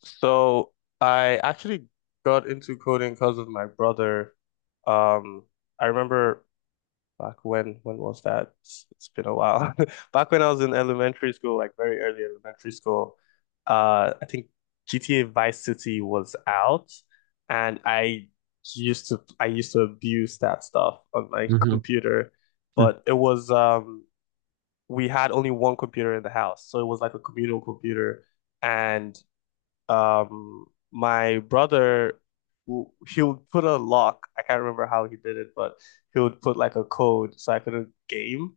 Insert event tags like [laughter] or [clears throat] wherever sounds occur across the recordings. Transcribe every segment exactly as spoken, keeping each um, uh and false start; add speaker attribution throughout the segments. Speaker 1: So I actually got into coding because of my brother. Um, I remember back when, when was that? It's, it's been a while. [laughs] Back when I was in elementary school, like very early elementary school, uh, I think G T A Vice City was out, and I used to I used to abuse that stuff on my [laughs]
Speaker 2: hmm
Speaker 1: computer, but it was um we had only one computer in the house, so it was like a communal computer. And um my brother w- he would put a lock. I can't remember how he did it, but he would put like a code so I couldn't game.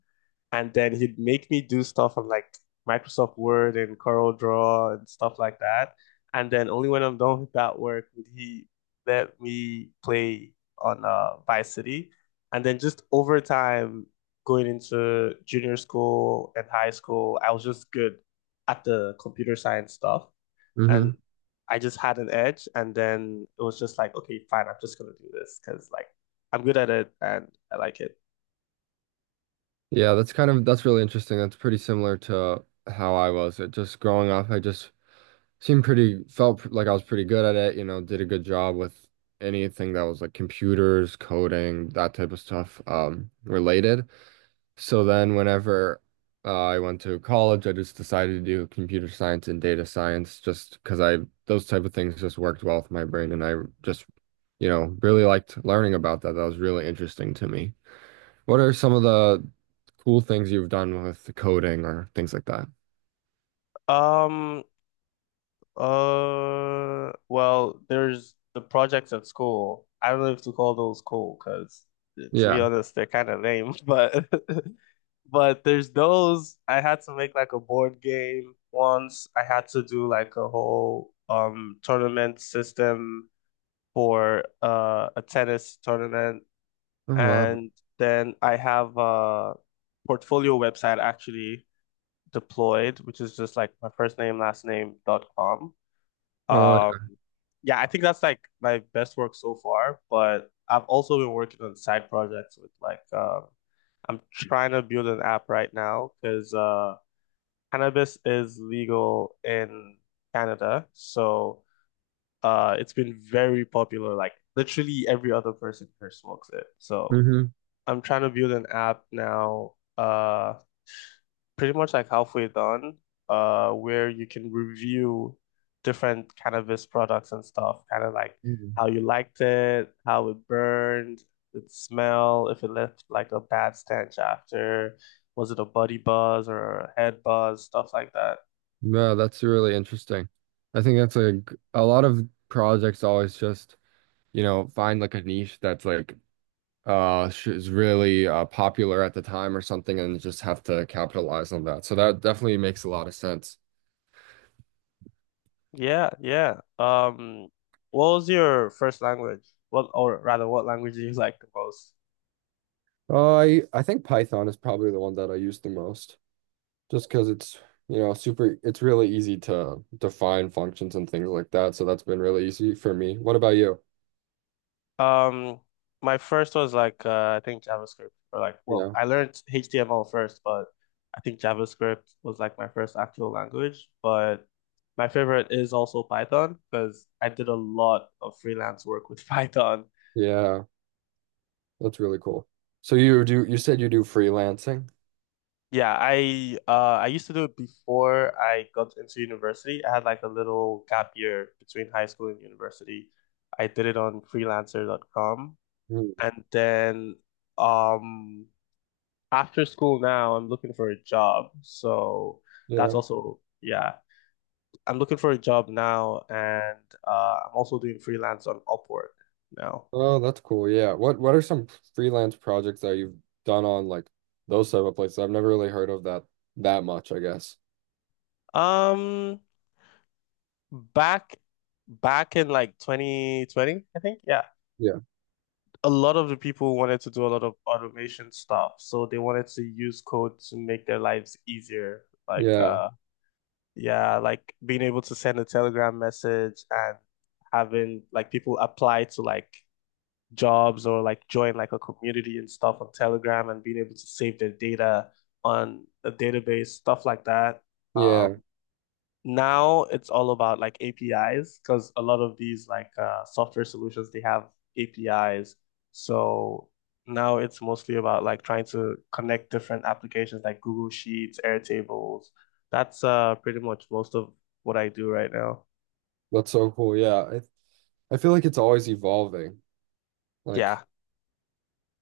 Speaker 1: And then he'd make me do stuff on like Microsoft Word and Corel Draw and stuff like that. And then only when I'm done with that work would he let me play on uh, Vice City. And then just over time, going into junior school and high school, I was just good at the computer science stuff, and
Speaker 2: hmm
Speaker 1: I just had an edge, and then it was just like, okay, fine, I'm just gonna do this because like I'm good at it and I like it.
Speaker 2: Yeah, that's kind of that's really interesting. That's pretty similar to how I was. It just Growing up, I just seemed pretty felt pr- like I was pretty good at it, you know, did a good job with anything that was like computers, coding, that type of stuff um related. So then whenever uh, I went to college, I just decided to do computer science and data science just because I those type of things just worked well with my brain and I just, you know, really liked learning about that. That was really interesting to me. What are some of the cool things you've done with coding or things like that?
Speaker 1: Um, uh, well, there's the projects at school. I don't know if to call those cool because to be
Speaker 2: Yeah.
Speaker 1: honest, they're kind of lame, [laughs] but [laughs] but there's those. I had to make like a board game once. I had to do like a whole um tournament system for uh a tennis tournament.
Speaker 2: Oh, wow.
Speaker 1: And then I have a portfolio website actually deployed, which is just like my first name, last name dot com.
Speaker 2: Oh,
Speaker 1: Um,
Speaker 2: yeah.
Speaker 1: yeah, I think that's like my best work so far, but I've also been working on side projects with like um I'm trying to build an app right now because uh cannabis is legal in Canada. So uh it's been very popular. Like literally every other person here smokes it. So
Speaker 2: Mm-hmm.
Speaker 1: I'm trying to build an app now, uh, pretty much like halfway done, uh, where you can review different cannabis products and stuff, kind of like
Speaker 2: Mm-hmm.
Speaker 1: how you liked it, how it burned, its smell, if it left like a bad stench after, was it a body buzz or a head buzz, stuff like that.
Speaker 2: Yeah, that's really interesting. I think that's like a lot of projects always just, you know, find like a niche that's like uh sh- is really uh popular at the time or something and just have to capitalize on that. So that definitely makes a lot of sense.
Speaker 1: Yeah, yeah. Um, what was your first language? What, or rather, what language do you [laughs] like the most?
Speaker 2: Uh, I I think Python is probably the one that I use the most, just because it's you know super. It's really easy to define functions and things like that, so that's been really easy for me. What about you?
Speaker 1: Um, my first was like uh, I think JavaScript or like, well,
Speaker 2: Yeah,
Speaker 1: I learned H T M L first, but I think JavaScript was like my first actual language. But my favorite is also Python because I did a lot of freelance work with [laughs] Python.
Speaker 2: yeah, that's really cool. So you do you said you do freelancing?
Speaker 1: Yeah, I uh I used to do it before I got into university. I had like a little gap year between high school and university. I did it on freelancer dot com,
Speaker 2: Mm,
Speaker 1: and then um after school now, I'm looking for a job. So that's
Speaker 2: yeah.
Speaker 1: also, yeah, I'm looking for a job now, and uh, I'm also doing freelance on Upwork now.
Speaker 2: Oh, that's cool. Yeah. What what are some freelance projects that you've done on like those type of places? I've never really heard of that that much, I guess.
Speaker 1: Um, back back in like twenty twenty, I think, yeah.
Speaker 2: Yeah.
Speaker 1: A lot of the people wanted to do a lot of automation stuff, so they wanted to use code to make their lives easier. Like,
Speaker 2: Yeah.
Speaker 1: uh, yeah, like being able to send a Telegram message and having like people apply to like jobs or like join like a community and stuff on Telegram and being able to save their data on a database, stuff like that. Um,
Speaker 2: Yeah.
Speaker 1: now it's all about like A P Is because a lot of these like uh, software solutions they have A P Is. So now it's mostly about like trying to connect different applications like Google Sheets, Airtables. That's uh pretty much most of what I do right now.
Speaker 2: That's so cool. Yeah. I I feel like it's always evolving. Like
Speaker 1: Yeah.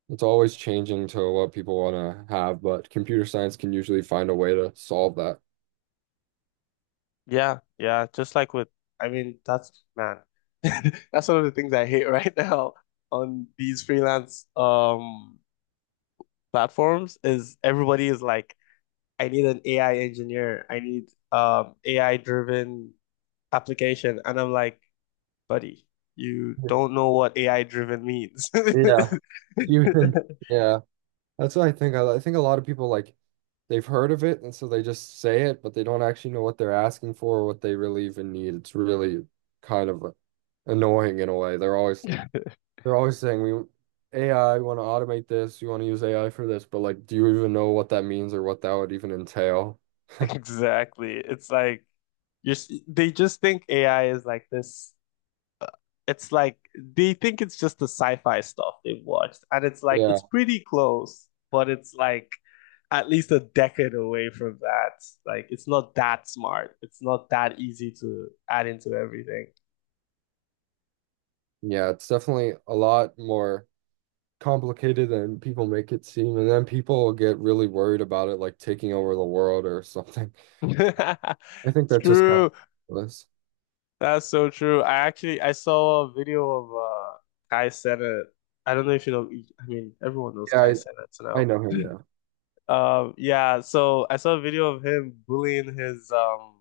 Speaker 2: it's always changing to what people want to have, but computer science can usually find a way to solve that.
Speaker 1: Yeah, yeah, just like with, I mean, that's, man, [laughs] that's one of the things I hate [laughs] right now on these freelance um platforms is everybody is like, I need an A I engineer, I need um A I driven application, and I'm like, buddy, you don't know what A I driven means.
Speaker 2: Yeah, even
Speaker 1: [laughs]
Speaker 2: yeah, that's what I think. I, I think a lot of people like they've heard of it, and so they just say it, but they don't actually know what they're asking for or what they really even need. It's really kind of annoying in a way. They're always
Speaker 1: Yeah.
Speaker 2: they're always saying we A I, we want to automate this, you want to use A I for this, but like, do you even know what that means or what that would even entail?
Speaker 1: Exactly. It's like you're, s- they just think A I is like this. It's like they think it's just the sci-fi stuff they've watched, and it's like
Speaker 2: Yeah.
Speaker 1: it's pretty close, but it's like at least a decade away from that. Like it's not that smart. It's not that easy to add into everything.
Speaker 2: Yeah, it's definitely a lot more complicated than people make it seem, and then people get really worried about it, like taking over the world or something.
Speaker 1: [laughs]
Speaker 2: [laughs] I think that's just kind of
Speaker 1: True.
Speaker 2: ridiculous.
Speaker 1: That's so true. I actually I saw a video of uh Kai Cenat. I don't know if you know, I mean everyone knows Kai
Speaker 2: Yeah,
Speaker 1: Cenat
Speaker 2: I I
Speaker 1: now.
Speaker 2: know him. Yeah.
Speaker 1: Um yeah, so I saw a video of him bullying his um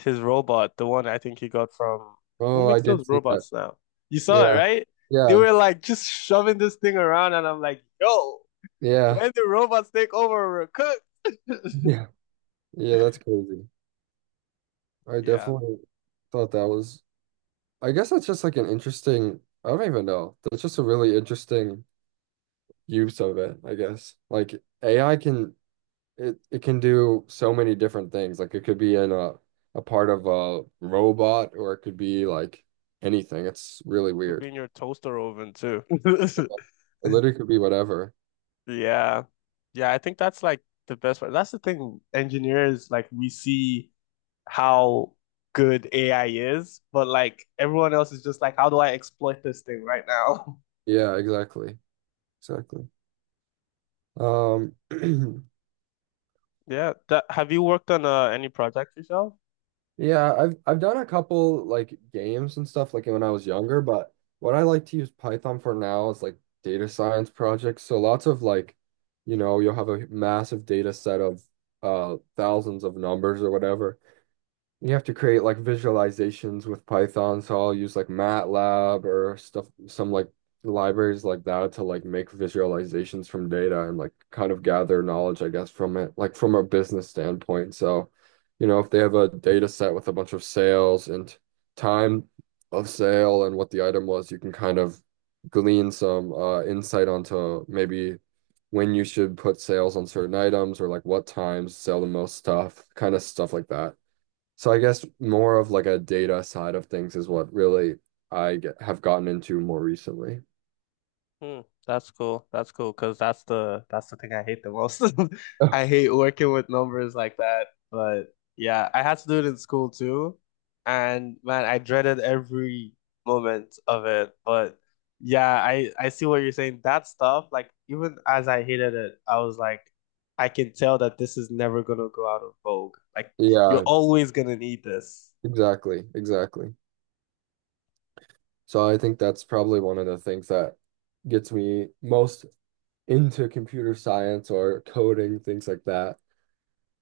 Speaker 1: his robot, the one I think he got from who
Speaker 2: Oh, I
Speaker 1: makes those
Speaker 2: did see that.
Speaker 1: robots now? You saw it,
Speaker 2: Yeah,
Speaker 1: right? They
Speaker 2: yeah,
Speaker 1: were like just shoving this thing around, and I'm like, yo,
Speaker 2: yeah,
Speaker 1: when do robots take over, we're cooked.
Speaker 2: [laughs]
Speaker 1: [laughs]
Speaker 2: yeah, yeah. That's crazy. I
Speaker 1: Yeah,
Speaker 2: definitely thought that was. I guess that's just like an interesting. I don't even know. That's just a really interesting use of it. I guess like A I can it it can do so many different things. Like it could be in a a part of a robot or it could be like anything. It's really
Speaker 1: could
Speaker 2: weird.
Speaker 1: be in your toaster oven too. [laughs]
Speaker 2: It literally could be whatever.
Speaker 1: Yeah. Yeah, I think that's like the best part. That's the thing, engineers, like we see how good A I is, but like everyone else is just like, how do I exploit this thing right now? [laughs]
Speaker 2: Yeah, exactly. Exactly. Um [clears throat]
Speaker 1: Yeah, that, have you worked on uh, any projects yourself?
Speaker 2: yeah, I've I've done a couple like games and stuff like when I was younger, but what I like to use Python for now is like data science projects. So lots of like, you know, you'll have a massive data set of uh thousands of numbers or whatever. You have to create like visualizations with Python, so I'll use like MATLAB or stuff, some like libraries like that to like make visualizations from data and like kind of gather knowledge, I guess, from it, like from a business standpoint. So, you know, if they have a data set with a bunch of sales and time of sale and what the item was, you can kind of glean some uh, insight onto maybe when you should put sales on certain items or like what times sell the most stuff, kind of stuff like that. So I guess more of like a data side of things is what really I get, have gotten into more recently.
Speaker 1: Hmm, that's cool. That's cool because that's the that's the thing I hate the most. [laughs]
Speaker 2: Oh,
Speaker 1: I hate working with numbers like that. But yeah, I had to do it in school too, and man, I dreaded every moment of it. But yeah, I I see what you're saying. That stuff, like even as I hated it, I was like, I can tell that this is never gonna go out of vogue. Like you're
Speaker 2: yeah,
Speaker 1: always gonna need this.
Speaker 2: exactly, exactly. So I think that's probably one of the things that gets me most into computer science or coding, things like that.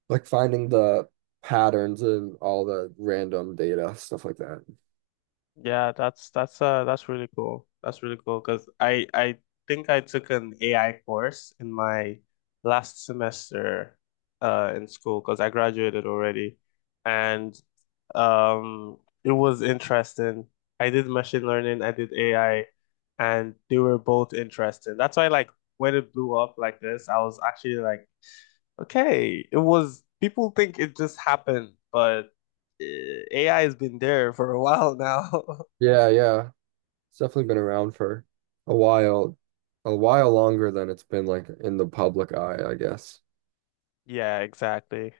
Speaker 2: Like finding the patterns and all the random data, stuff like that.
Speaker 1: Yeah, that's that's uh that's really cool. That's really cool because I I think I took an A I course in my last semester uh in school because I graduated already, and um it was interesting. I did machine learning, I did A I, and they were both interesting. That's why like when it blew up like this, I was actually like, okay, it was people think it just happened, but uh, A I has been there for a while now. [laughs]
Speaker 2: Yeah, yeah. It's definitely been around for a while, a while longer than it's been like in the public eye, I guess.
Speaker 1: Yeah, exactly.